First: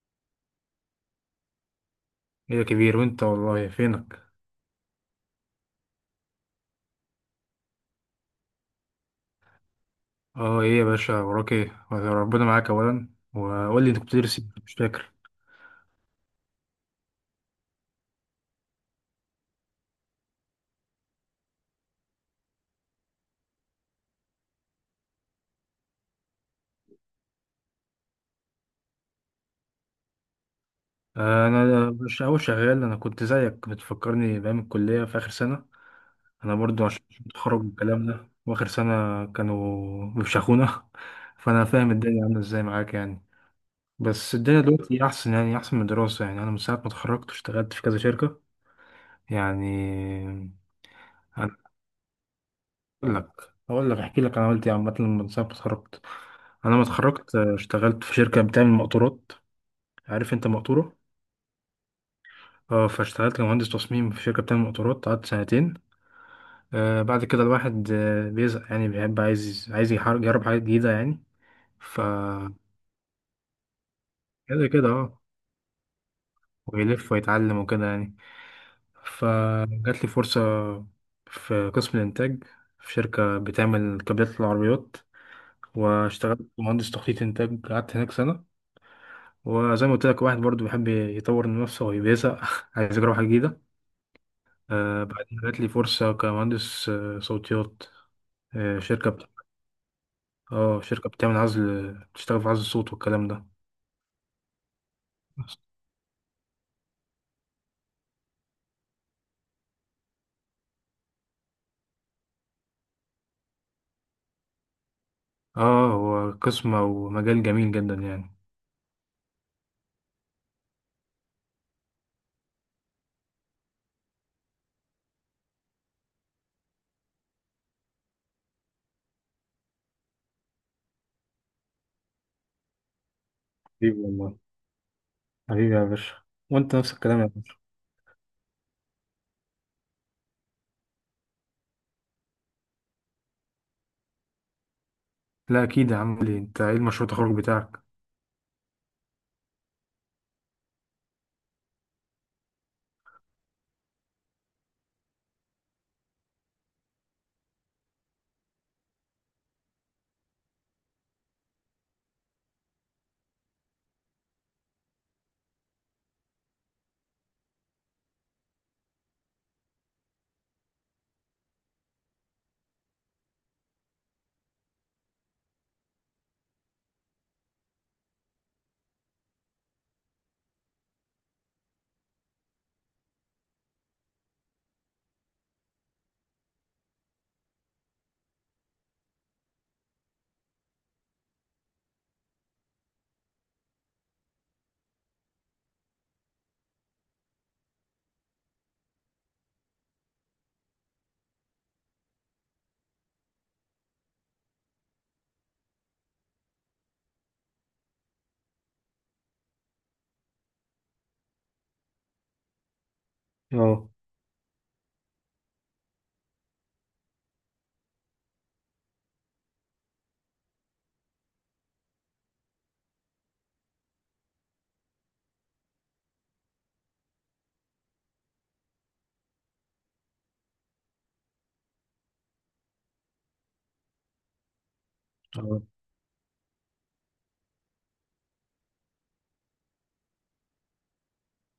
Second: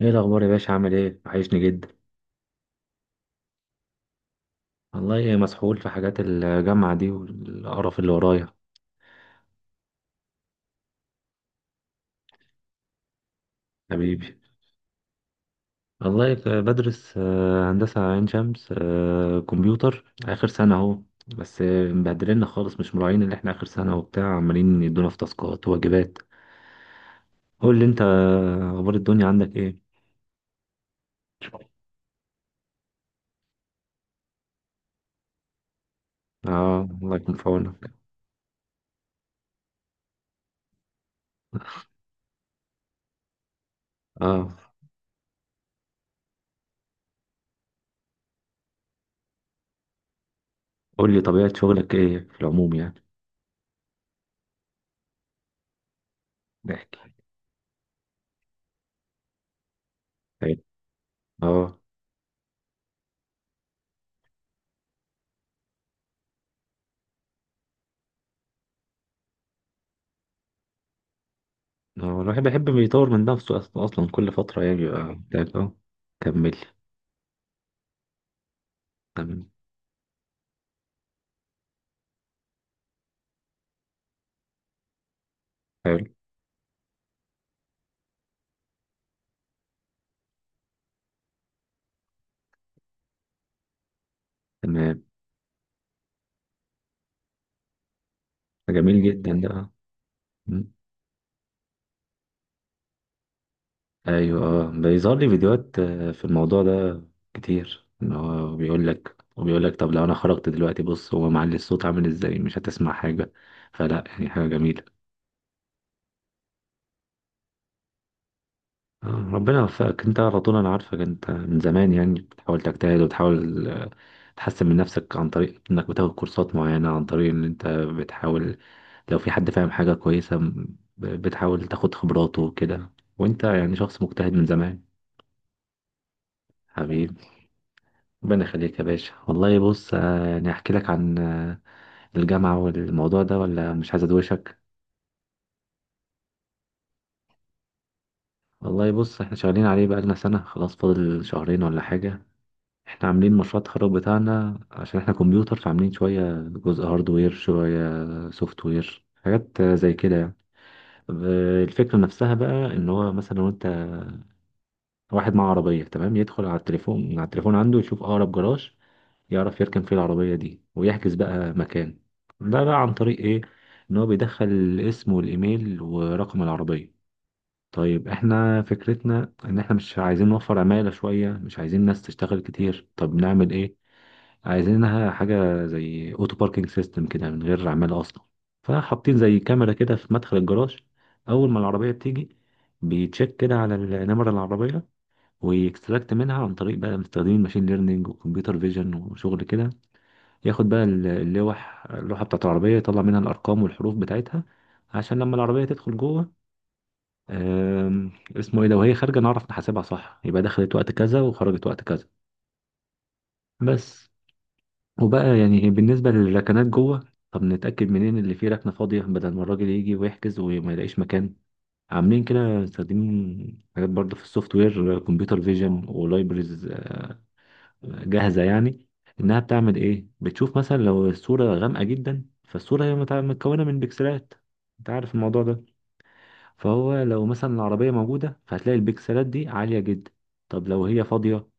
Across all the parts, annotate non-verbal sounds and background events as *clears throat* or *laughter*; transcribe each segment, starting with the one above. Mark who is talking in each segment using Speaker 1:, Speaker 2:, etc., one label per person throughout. Speaker 1: ايه الاخبار يا باشا؟ عامل ايه؟ وحشني جدا.
Speaker 2: ايه يا كبير، وانت والله فينك؟
Speaker 1: والله مسحول في حاجات الجامعه دي والقرف اللي ورايا.
Speaker 2: اه، ايه يا باشا وراك ايه؟ ربنا معاك اولا. وقول لي انت كنت بتدرس
Speaker 1: حبيبي.
Speaker 2: ايه؟ مش فاكر.
Speaker 1: والله بدرس هندسه عين شمس، كمبيوتر اخر سنه اهو. بس مبهدلنا خالص، مش مراعين اللي احنا اخر سنه وبتاع، عمالين يدونا في تاسكات وواجبات. قول لي انت، اخبار الدنيا عندك ايه؟
Speaker 2: انا مش اول شغال. انا كنت زيك، بتفكرني بايام الكليه في اخر سنه. انا برضو
Speaker 1: اه
Speaker 2: عشان
Speaker 1: الله يكون في
Speaker 2: اتخرج من
Speaker 1: عونك.
Speaker 2: الكلام ده. واخر سنه كانوا بيفشخونا *laughs* فانا فاهم الدنيا عامله ازاي معاك يعني. بس
Speaker 1: اه
Speaker 2: الدنيا دلوقتي احسن يعني، احسن من الدراسه. يعني انا من ساعه ما اتخرجت اشتغلت في كذا شركه، يعني.
Speaker 1: قول لي طبيعه شغلك ايه في العموم يعني.
Speaker 2: اقول لك احكي لك انا عملت ايه عامه من ساعه ما اتخرجت. انا ما
Speaker 1: احكي.
Speaker 2: اتخرجت، اشتغلت في شركه بتعمل مقطورات. عارف انت
Speaker 1: طيب.
Speaker 2: مقطوره؟
Speaker 1: اه
Speaker 2: اه فاشتغلت كمهندس تصميم في شركه بتعمل مقطورات، قعدت سنتين. بعد كده الواحد بيزهق، يعني بيحب، عايز يجرب حاجات جديده يعني. ف
Speaker 1: هو الواحد بيحب يطور من نفسه، أصلا كل فترة
Speaker 2: كده
Speaker 1: يعني
Speaker 2: كده،
Speaker 1: بيبقى
Speaker 2: اه.
Speaker 1: بتاعت أه. كمل.
Speaker 2: ويلف ويتعلم وكده يعني.
Speaker 1: تمام.
Speaker 2: فجات لي فرصه في قسم الانتاج، في شركه بتعمل كابلات العربيات.
Speaker 1: حلو.
Speaker 2: واشتغلت مهندس تخطيط انتاج، قعدت هناك سنه. وزي ما قلت لك، واحد برضو بيحب يطور من نفسه ويبيسع *laughs* عايز يجرب حاجة جديدة.
Speaker 1: تمام.
Speaker 2: بعدين جات لي فرصة كمهندس صوتيات.
Speaker 1: جميل
Speaker 2: شركة
Speaker 1: جدا ده، آه. م.
Speaker 2: اه، شركة بتعمل عزل، بتشتغل في عزل الصوت والكلام ده.
Speaker 1: أيوه أه، بيظهر لي فيديوهات في الموضوع ده كتير، إن هو بيقول لك وبيقول لك طب لو أنا خرجت دلوقتي بص هو معلي الصوت عامل إزاي، مش هتسمع حاجة. فلا يعني حاجة جميلة.
Speaker 2: اه، هو قسم ومجال جميل جدا يعني.
Speaker 1: آه، ربنا يوفقك. انت على طول انا عارفك انت من زمان يعني بتحاول تجتهد وتحاول، تحسن من نفسك عن طريق انك بتاخد كورسات معينة، عن طريق ان انت بتحاول لو في حد فاهم حاجة كويسة بتحاول تاخد خبراته وكده. وانت يعني
Speaker 2: حبيبي
Speaker 1: شخص مجتهد
Speaker 2: والله.
Speaker 1: من زمان.
Speaker 2: حبيبي يا باشا. وانت نفس
Speaker 1: حبيبي.
Speaker 2: الكلام يا باشا.
Speaker 1: ربنا يخليك يا باشا. والله بص، يعني احكي لك عن الجامعة والموضوع ده ولا مش عايز ادوشك؟
Speaker 2: لا اكيد يا عم، ليه؟ انت ايه المشروع التخرج بتاعك؟
Speaker 1: والله بص، احنا شغالين عليه بقالنا سنة، خلاص فاضل شهرين ولا حاجة. احنا عاملين مشروع التخرج بتاعنا عشان احنا كمبيوتر، فعاملين شوية جزء هاردوير شوية سوفت وير، حاجات زي كده يعني. الفكرة نفسها بقى ان هو مثلا لو انت واحد معاه عربية، تمام، يدخل على التليفون، من على التليفون عنده يشوف اقرب جراج يعرف يركن فيه العربية دي ويحجز بقى مكان. ده بقى عن طريق ايه؟ ان هو بيدخل الاسم والايميل ورقم العربية. طيب احنا فكرتنا ان احنا مش عايزين نوفر عمالة شوية، مش عايزين ناس تشتغل كتير، طب نعمل ايه؟ عايزينها حاجة زي اوتو باركينج سيستم كده من غير عمالة اصلا. فحاطين زي كاميرا كده في مدخل الجراج، اول ما العربية بتيجي بيتشيك كده على النمرة العربية ويكستراكت منها، عن طريق بقى مستخدمين ماشين ليرنينج وكمبيوتر فيجن وشغل كده. ياخد بقى اللوحة بتاعت العربية، يطلع منها الأرقام والحروف بتاعتها عشان لما العربية تدخل جوه، اسمه ايه ده، وهي خارجة نعرف نحاسبها صح، يبقى دخلت وقت كذا وخرجت وقت كذا.
Speaker 2: اه.
Speaker 1: بس. وبقى يعني بالنسبة للركنات جوه، طب نتأكد منين اللي فيه ركنة فاضية بدل ما الراجل يجي ويحجز وما يلاقيش مكان. عاملين كده مستخدمين حاجات برضه في السوفت وير، كمبيوتر فيجن ولايبرز جاهزة يعني. إنها بتعمل إيه؟ بتشوف مثلا لو الصورة غامقة جدا، فالصورة هي متكونة من بكسلات. أنت عارف الموضوع
Speaker 2: اه.
Speaker 1: ده. فهو لو مثلا العربية موجودة فهتلاقي البكسلات دي عالية جدا. طب لو هي فاضية،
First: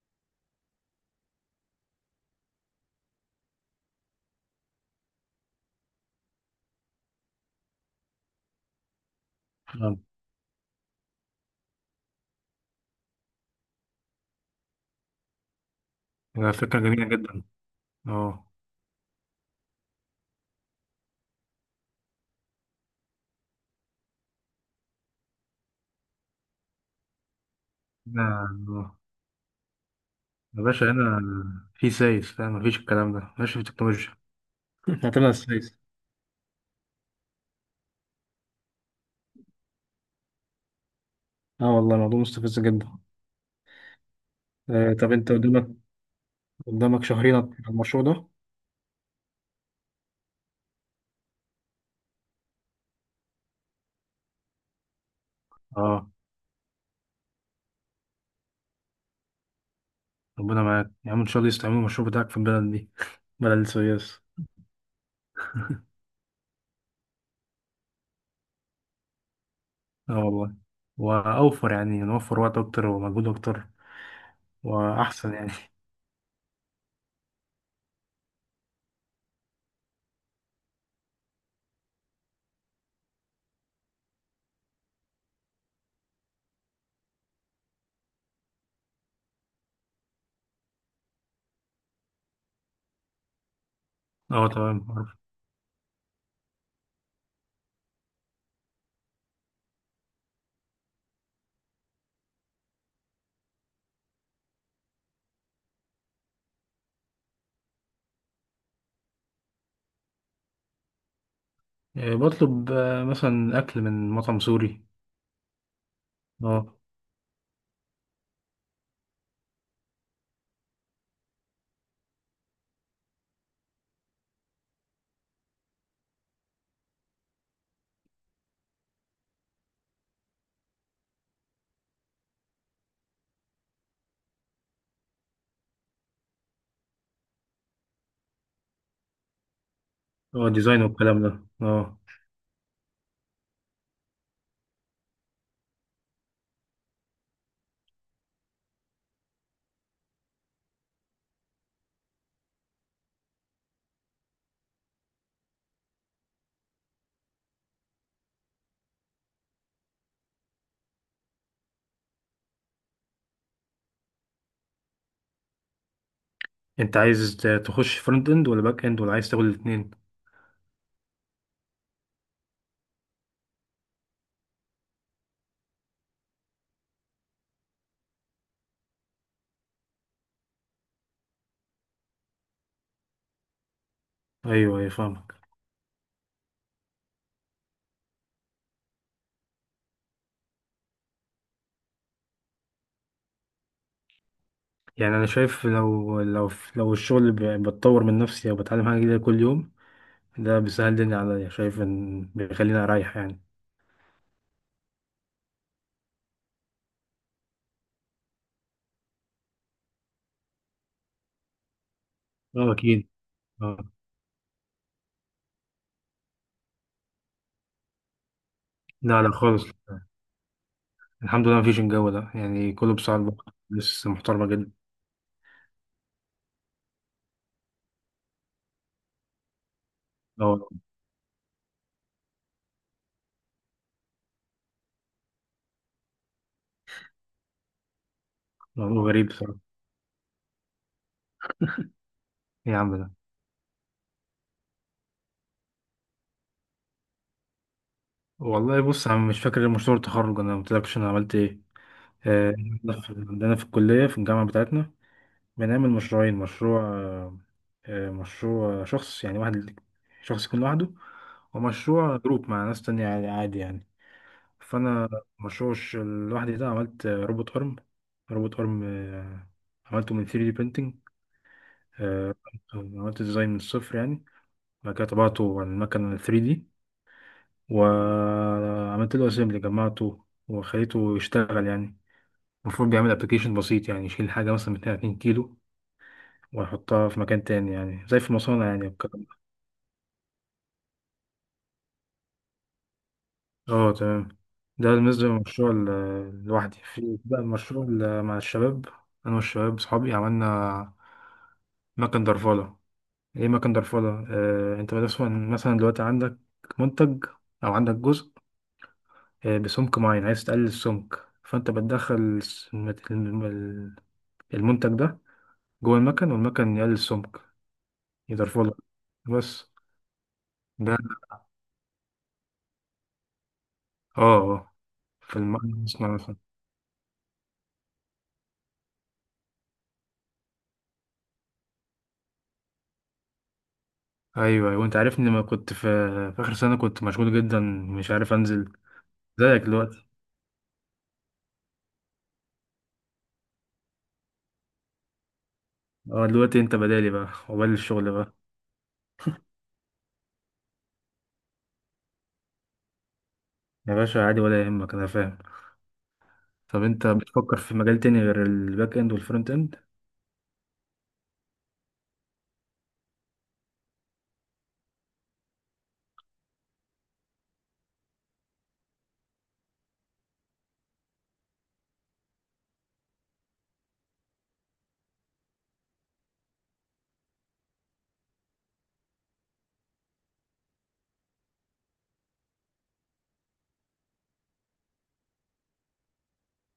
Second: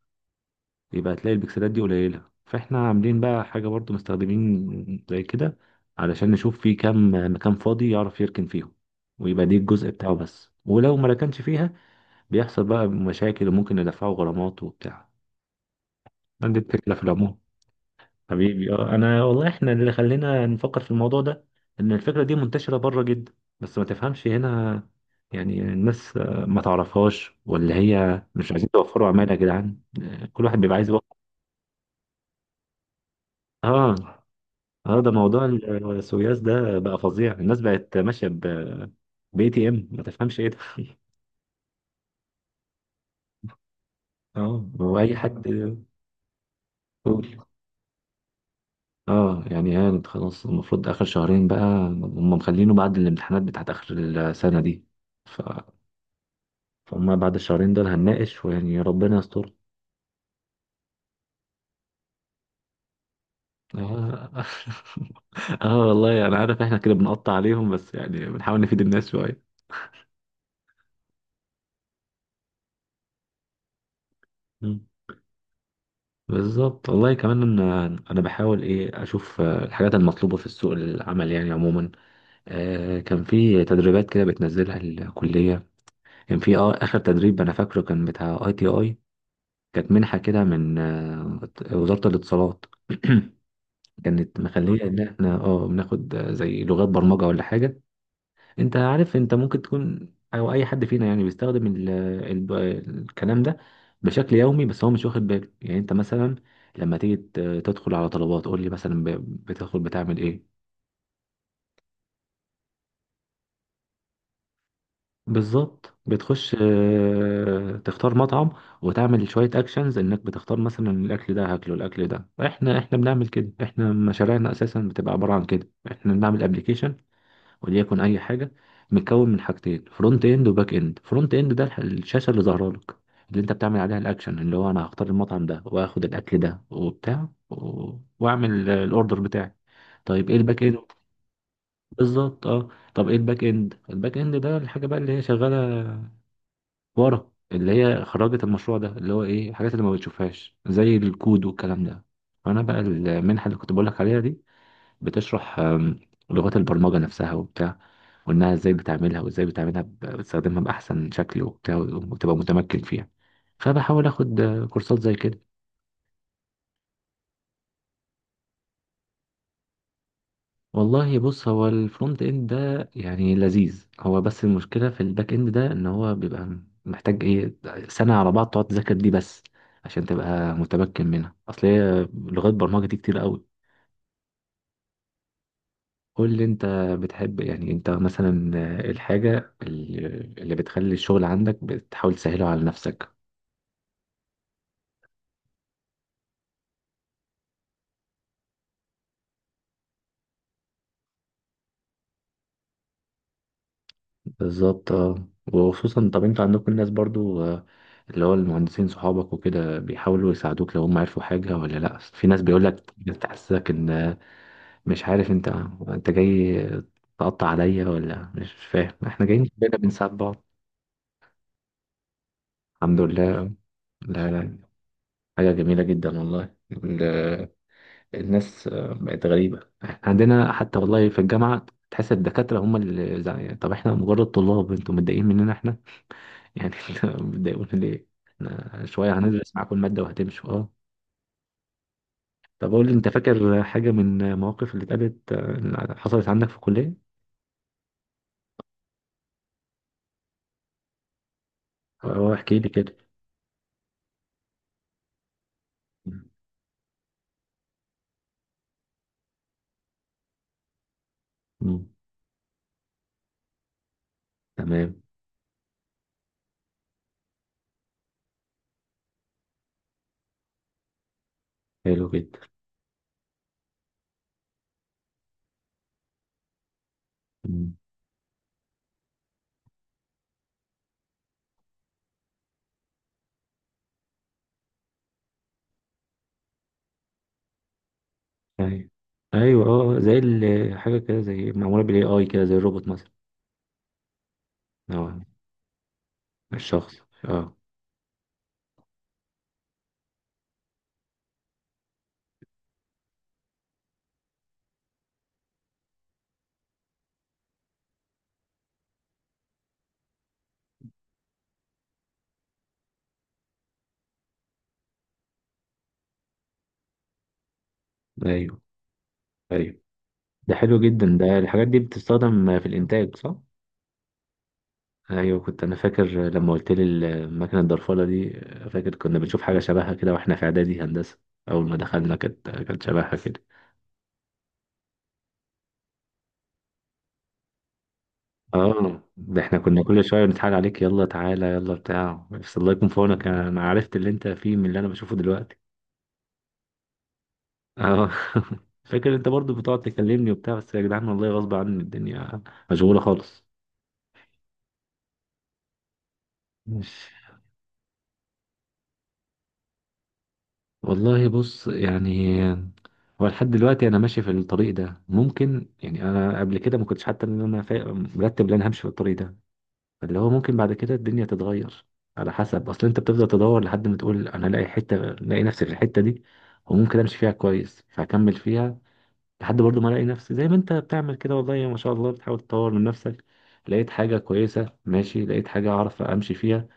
Speaker 1: يبقى هتلاقي البكسلات دي قليلة. فاحنا عاملين بقى حاجة برضو مستخدمين زي كده علشان نشوف في كام مكان فاضي يعرف يركن فيهم. ويبقى دي الجزء بتاعه بس، ولو ما ركنش فيها بيحصل بقى مشاكل وممكن ندفعه غرامات وبتاع.
Speaker 2: آه،
Speaker 1: عندي
Speaker 2: فكرة
Speaker 1: الفكرة في
Speaker 2: جميلة
Speaker 1: العموم.
Speaker 2: جدا. اه.
Speaker 1: حبيبي اه. انا والله احنا اللي خلينا نفكر في الموضوع ده ان الفكرة دي منتشرة بره جدا، بس ما تفهمش هنا. يعني الناس ما تعرفهاش، ولا
Speaker 2: لا،
Speaker 1: هي مش عايزين
Speaker 2: آه.
Speaker 1: توفروا عمالة يا جدعان، كل واحد
Speaker 2: يا
Speaker 1: بيبقى عايز
Speaker 2: باشا
Speaker 1: يوفر.
Speaker 2: هنا في سايس فاهم، مفيش الكلام ده ماشي في
Speaker 1: اه.
Speaker 2: التكنولوجيا.
Speaker 1: اه ده
Speaker 2: هتبقى
Speaker 1: موضوع
Speaker 2: السايس.
Speaker 1: السوياس ده بقى فظيع. الناس بقت ماشيه ب باي تي ام، ما تفهمش ايه ده *laughs*
Speaker 2: اه والله، الموضوع مستفز جدا.
Speaker 1: اه هو
Speaker 2: طب
Speaker 1: اي
Speaker 2: انت
Speaker 1: حد
Speaker 2: قدامك شهرين
Speaker 1: يقول.
Speaker 2: على المشروع ده.
Speaker 1: اه يعني هانت خلاص، المفروض اخر شهرين بقى هم مخلينه بعد الامتحانات بتاعت اخر السنه دي. ف...
Speaker 2: اه،
Speaker 1: فهم بعد الشهرين دول هنناقش، ويعني ربنا يستر.
Speaker 2: ربنا معاك يا عم. ان شاء الله يستعملوا المشروع بتاعك في البلد دي *laughs* بلد السويس.
Speaker 1: اه *laughs* اه والله انا عارف احنا كده بنقطع عليهم بس يعني بنحاول نفيد الناس شويه.
Speaker 2: اه والله. واوفر يعني، نوفر وقت اكتر ومجهود اكتر. واحسن يعني.
Speaker 1: بالظبط والله. كمان ان انا بحاول ايه، اشوف الحاجات المطلوبه في السوق العمل يعني عموما. آه كان في تدريبات كده بتنزلها الكليه، كان في آه اخر تدريب انا فاكره كان بتاع اي تي اي. كانت منحه كده من آه وزاره الاتصالات. *clears throat*
Speaker 2: *laughs*
Speaker 1: كانت
Speaker 2: اه
Speaker 1: مخليه
Speaker 2: تمام،
Speaker 1: ان
Speaker 2: عارف.
Speaker 1: احنا اه بناخد، زي لغات برمجه ولا حاجه. انت عارف انت ممكن تكون او اي حد فينا يعني بيستخدم ال الكلام ده بشكل يومي، بس هو مش واخد باله. يعني انت مثلا لما تيجي تدخل على طلبات، قول لي مثلا بتدخل بتعمل ايه؟
Speaker 2: بطلب مثلا اكل من مطعم سوري.
Speaker 1: بالظبط، بتخش
Speaker 2: اه.
Speaker 1: اه، تختار مطعم وتعمل شوية اكشنز، انك بتختار مثلا الاكل ده، هاكله الاكل ده. احنا بنعمل كده، احنا مشاريعنا اساسا بتبقى عبارة عن كده. احنا بنعمل ابلكيشن وليكن اي حاجه، متكون من حاجتين، فرونت اند وباك اند. فرونت اند ده الشاشه اللي ظاهره لك، اللي انت بتعمل عليها الاكشن، اللي هو انا هختار المطعم ده واخد الاكل ده وبتاع واعمل الاوردر بتاعي. طيب ايه
Speaker 2: اه،
Speaker 1: الباك اند؟
Speaker 2: ديزاين والكلام ده، اه.
Speaker 1: بالظبط اه. طب ايه الباك اند؟ الباك اند ده الحاجه بقى اللي هي شغاله ورا، اللي هي خرجت المشروع ده، اللي هو ايه الحاجات اللي ما بتشوفهاش زي الكود والكلام ده. فانا بقى المنحه اللي كنت بقول لك عليها دي بتشرح لغات البرمجة نفسها وبتاع، وإنها إزاي بتعملها، وإزاي بتستخدمها بأحسن شكل وبتاع وتبقى متمكن فيها. فبحاول آخد كورسات زي كده.
Speaker 2: انت عايز تخش فرونت اند ولا باك اند، ولا عايز تاخد الاثنين؟
Speaker 1: والله بص، هو الفرونت إند ده يعني لذيذ هو، بس المشكلة في الباك إند ده إن هو بيبقى محتاج إيه، سنة على بعض تقعد تذاكر دي بس عشان تبقى متمكن منها، أصل هي لغات برمجة دي كتير قوي.
Speaker 2: ايوه، ايوه فاهم.
Speaker 1: قول لي انت، بتحب يعني انت مثلا الحاجة اللي بتخلي الشغل عندك بتحاول تسهله على نفسك؟
Speaker 2: يعني انا شايف، لو الشغل بتطور من نفسي او بتعلم حاجه جديده كل يوم، ده بيسهل الدنيا عليا. شايف ان بيخليني اريح يعني.
Speaker 1: بالظبط اه. وخصوصا طب انتوا عندكم الناس برضو، اللي هو المهندسين صحابك وكده بيحاولوا يساعدوك، لو هم عرفوا حاجة ولا لا؟ في ناس
Speaker 2: اه
Speaker 1: بيقولك
Speaker 2: اكيد.
Speaker 1: بتحسسك
Speaker 2: اه.
Speaker 1: ان مش عارف، انت انت جاي تقطع عليا ولا مش فاهم
Speaker 2: لا
Speaker 1: احنا
Speaker 2: لا
Speaker 1: جايين
Speaker 2: خالص.
Speaker 1: بينا بنساعد بعض.
Speaker 2: الحمد لله مفيش الجو ده، يعني كله
Speaker 1: الحمد
Speaker 2: بصعب.
Speaker 1: لله.
Speaker 2: لسه
Speaker 1: لا
Speaker 2: محترمه
Speaker 1: لا،
Speaker 2: جدا.
Speaker 1: حاجة جميلة جدا والله. الناس بقت غريبة، احنا عندنا
Speaker 2: اه،
Speaker 1: حتى والله في الجامعة تحس الدكاترة هم اللي زعلانين. طب احنا مجرد طلاب، انتوا متضايقين مننا احنا يعني *laughs* انتوا متضايقون ليه؟ احنا
Speaker 2: موضوع
Speaker 1: شوية
Speaker 2: غريب
Speaker 1: هندرس
Speaker 2: بصراحه.
Speaker 1: معاكم المادة وهتمشوا اه. طب
Speaker 2: ايه يا
Speaker 1: اقول لي
Speaker 2: عم
Speaker 1: انت،
Speaker 2: ده؟
Speaker 1: فاكر حاجة من المواقف اللي اتقالت، اللي حصلت عندك في الكلية؟
Speaker 2: والله بص، انا مش فاكر غير مشروع التخرج. انا ما قلتلكش انا عملت ايه.
Speaker 1: اه احكي لي كده.
Speaker 2: عندنا في الكليه، في الجامعه بتاعتنا، بنعمل مشروعين. مشروع مشروع شخص يعني، واحد شخص يكون لوحده.
Speaker 1: مم.
Speaker 2: ومشروع جروب مع ناس تانية، عادي عادي يعني.
Speaker 1: تمام.
Speaker 2: فأنا مشروع لوحدي ده، عملت روبوت أرم. روبوت أرم، عملته من 3D printing.
Speaker 1: حلو
Speaker 2: آه،
Speaker 1: جدا.
Speaker 2: عملت ديزاين من الصفر يعني. بعد كده طبعته على المكنة 3D.
Speaker 1: مم.
Speaker 2: وعملت له أسمبلي، جمعته وخليته يشتغل يعني. المفروض بيعمل أبلكيشن بسيط، يعني يشيل حاجة مثلا من 2 كيلو، وأحطها في مكان تاني، يعني زي في مصانع يعني
Speaker 1: أيوة.
Speaker 2: والكلام ده.
Speaker 1: أيوة أه، زي حاجة كده زي معمولة بال AI كده، زي الروبوت مثلا.
Speaker 2: اه تمام. ده
Speaker 1: أه
Speaker 2: بالنسبة للمشروع لوحدي.
Speaker 1: الشخص.
Speaker 2: في بقى
Speaker 1: أه.
Speaker 2: المشروع مع الشباب. أنا والشباب صحابي عملنا مكن درفالة. إيه مكن درفالة؟ آه، أنت مثلا، دلوقتي عندك منتج، أو عندك جزء بسمك معين، عايز تقلل السمك، فأنت بتدخل المنتج ده جوه المكن، والمكن يقلل السمك،
Speaker 1: أيوه.
Speaker 2: يدرفله بس.
Speaker 1: أيوه ده حلو
Speaker 2: ده
Speaker 1: جدا، ده الحاجات دي بتستخدم في الانتاج صح.
Speaker 2: اه. اه، في
Speaker 1: ايوه كنت انا فاكر
Speaker 2: المصنع.
Speaker 1: لما قلت لي المكنه الضرفله دي، فاكر كنا بنشوف حاجه شبهها كده واحنا في اعدادي هندسه. اول ما دخلنا كانت شبهها كده.
Speaker 2: ايوه ايوه، انت عارفني لما كنت في، اخر سنه كنت مشغول جدا، مش عارف انزل
Speaker 1: اه ده احنا
Speaker 2: زيك
Speaker 1: كنا كل
Speaker 2: دلوقتي.
Speaker 1: شويه بنتحايل عليك يلا تعالى يلا بتاع، بس الله يكون في عونك، انا عرفت اللي انت فيه من اللي انا بشوفه دلوقتي.
Speaker 2: اه، دلوقتي انت بدالي بقى، وبدل
Speaker 1: اه
Speaker 2: الشغل بقى.
Speaker 1: *laughs* فاكر انت برضو بتقعد تكلمني وبتاع، بس يا جدعان والله غصب عني، الدنيا مشغوله خالص.
Speaker 2: يا باشا عادي، ولا يهمك، انا فاهم. طب انت
Speaker 1: ماشي.
Speaker 2: بتفكر في مجال تاني غير الباك اند والفرونت اند؟
Speaker 1: والله بص يعني هو لحد دلوقتي انا ماشي في الطريق ده، ممكن يعني انا قبل كده ما كنتش حتى ان انا مرتب ان انا همشي في الطريق ده، فاللي هو ممكن بعد كده الدنيا تتغير على حسب. اصل انت بتفضل تدور لحد ما تقول انا الاقي حته، الاقي نفسي في الحته دي وممكن امشي فيها كويس فهكمل فيها، لحد برضو ما الاقي نفسي. زي ما انت بتعمل كده والله ما شاء الله بتحاول تطور من نفسك، لقيت حاجه كويسه ماشي، لقيت حاجه اعرف امشي فيها.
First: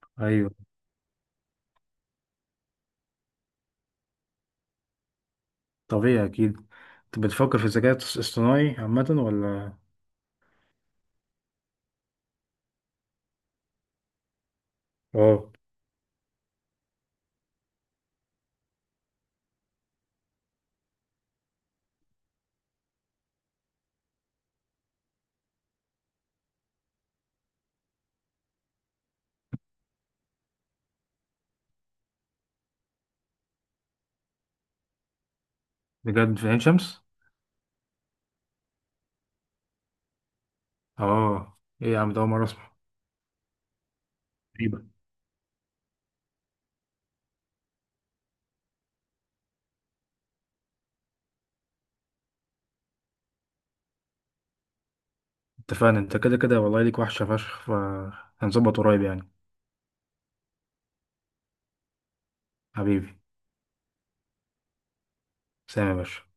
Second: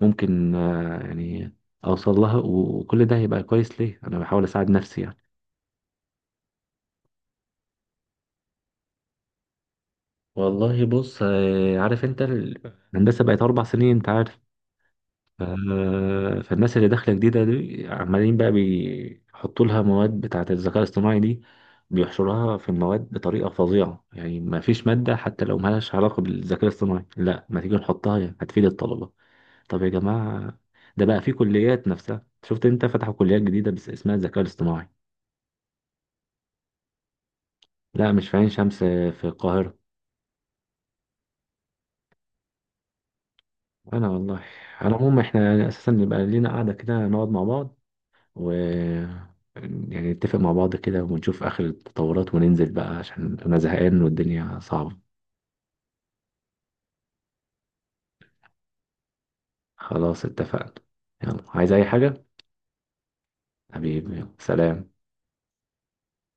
Speaker 1: ممكن
Speaker 2: ايوه.
Speaker 1: يعني اوصل لها، وكل ده هيبقى كويس، ليه انا بحاول اساعد نفسي يعني.
Speaker 2: طبيعي اكيد. انت بتفكر في الذكاء الاصطناعي عامه، ولا؟
Speaker 1: والله بص عارف انت الهندسه بقت 4 سنين انت عارف، ف-
Speaker 2: اه.
Speaker 1: فالناس اللي داخله جديده دي عمالين بقى بيحطوا لها مواد بتاعه الذكاء الاصطناعي دي، بيحشرها في المواد بطريقه فظيعه يعني. ما فيش ماده حتى لو مالهاش علاقه بالذكاء الاصطناعي لا ما تيجي نحطها يعني هتفيد الطلبه. طب يا جماعه، ده بقى في كليات نفسها، شفت انت فتحوا كليات جديده بس اسمها الذكاء الاصطناعي.
Speaker 2: بجد في عين شمس؟
Speaker 1: لا مش في عين شمس، في القاهرة.
Speaker 2: اه ايه يا عم ده، اول مره اسمع.
Speaker 1: أنا والله.
Speaker 2: غريبه.
Speaker 1: على العموم إحنا يعني أساسا نبقى لينا قعدة كده نقعد مع بعض و يعني نتفق مع بعض كده ونشوف آخر التطورات، وننزل بقى عشان أنا زهقان والدنيا صعبة.
Speaker 2: اتفقنا. انت كده كده والله، ليك وحشه فشخ، فهنظبط قريب يعني.
Speaker 1: خلاص اتفقنا. يلا عايز أي حاجة؟
Speaker 2: حبيبي.
Speaker 1: حبيبي. يلا. سلام.
Speaker 2: سلام يا باشا.